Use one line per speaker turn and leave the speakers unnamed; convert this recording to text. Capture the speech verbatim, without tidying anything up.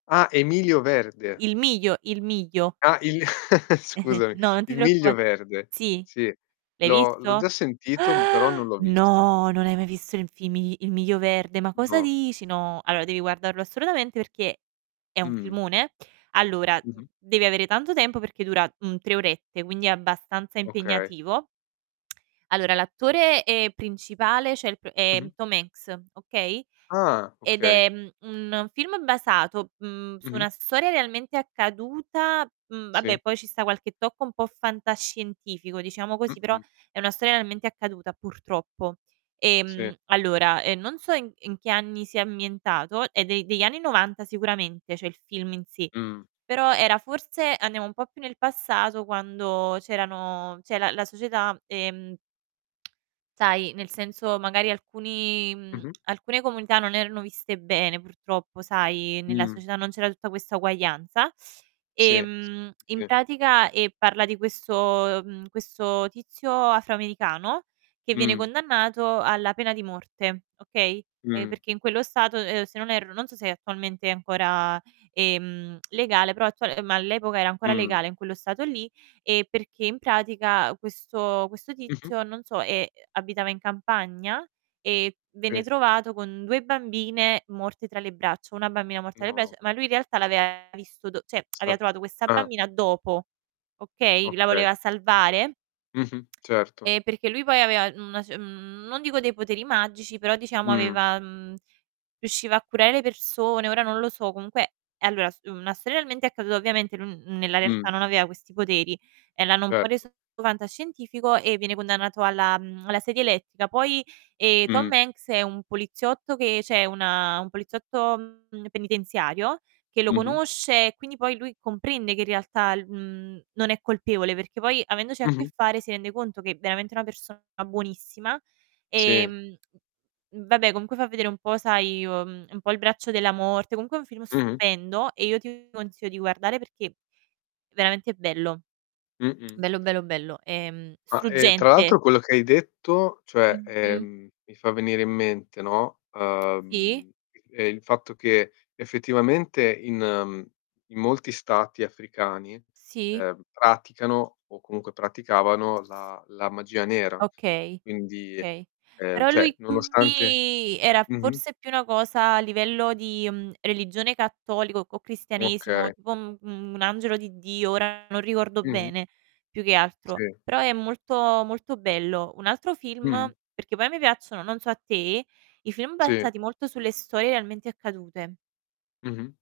Ah, Emilio verde.
Il miglio il miglio.
Ah, il scusami,
No, non ti
il Miglio
preoccupa
Verde.
Sì,
Sì,
l'hai
l'ho l'ho
visto?
già sentito, però non l'ho visto.
No! Non hai mai visto il fimi Il Miglio Verde, ma cosa
No.
dici? No, allora devi guardarlo assolutamente perché è un
Mh.
filmone. Allora d
Mh-mh.
devi avere tanto tempo perché dura un tre orette, quindi è abbastanza
Okay.
impegnativo Allora l'attore, ehm, principale ceh, il pr è
Mh-mh.
Tom Hanks, okay,
Ah,
ed
okay.
è, mhmm, un film basato, mhmm, su
Mh-mh.
una storia realmente accaduta, mhmm,
Sì.
babbè poi ci sta qualche tocco un po' fantascientifico diciamo così, però
Mh-mh.
è una storia realmente accaduta, purtroppo.
Sì.
Ehm, allora, ehm, non so in in che anni sia ammientato, è de degli anni novanta sicuramente ceh, il film in sé,
Mh.
però era forse andiamo un po' più nel passato quando c'erano ceh la la società, ehm sai, nel senso magari alcuni mhmm,
Mh-mh.
alcune comunità non erano viste bene purtroppo sai, nella
Mh.
società non c'era tutta questa uguaglianza,
Sì, s
ehm, in
sì.
pratica, ehm, parla di questo ehm, questo tizio afroamericano che viene
Mh.
condannato alla pena di morte, okay. Ehm,
Mh.
perché in quello stato, ehm, se non erro, non so se è attualmente ancora, ehm, legale, però attuale ma all'epoca era ancora
Mh.
legale in quello stato lì e perché in pratica questo questo
Mh-mh.
tizio non so, ehm, abitava in campagna e venne
Sì.
trovato con due bambine morte tra le braccia, una bambina morta alle bresh,
No.
ma lui in realtà l'aveva visto do ceh, aveva
Sav
trovato questa
ah.
bambina dopo, okay. La
Okay.
voleva salvare
Mh-mh, certo.
e perché lui poi aveva una c n non dico dei poteri magici, però diciamo
Mh.
aveva mhmm, riusciva a curare le persone, ora non lo so comunque e allora s una storia almente accaduta, ovviamente lui n nella
Mh.
realtà non aveva questi poteri e l'hanno un po'
Erto.
reso fantascientifico e viene condannato alla, mhmm, alla sedia elettrica. Poi, ehm,
Mh.
Tom Hanks è un poliziotto che ceh una un poliziotto, mhmm, penitenziario che lo
Mh-mh.
conosce e quindi poi lui comprende che in realtà lu mhmm, non è colpevole, perché poi avendoci a che
Mh-mh.
fare si rende conto che, veramente una persona buonissima,
Sì.
ehm, v vabbè comunque fa vedere un po' sai, uhm, un po' il braccio della morte, comunque è un film
Mh-mh.
stupendo e io ti consiglio di guardare perché veramente bello.
Mh-mh.
Bello, bello, bello, ehm,
Ah, e tra
struggente.
l'altro quello che hai detto, cioè,
Mh-mh.
ehm, mi fa venire in mente, no,
Sì.
uhm, ehm, il fatto che effettivamente in, mhmm, in molti stati africani,
Sì.
ehm, praticano o comunque
S
praticavano la la magia nera.
Okay,
Quindi
kay.
ehm,
Però
ceh,
lui
nonostante
qui era
mh-mh.
forse più una cosa a livello di, mhmm, religione cattolico, c o cristianesimo,
Okay.
tipo un un angelo di Dio ora non ricordo
Mh-mh.
bene, più che altro,
Sì.
però è molto, molto bello. Un altro film
Mh-mh.
perché poi a me piacciono, non so a te, i film
Sì.
basati molto sulle storie realmente accadute.
Mh-mh.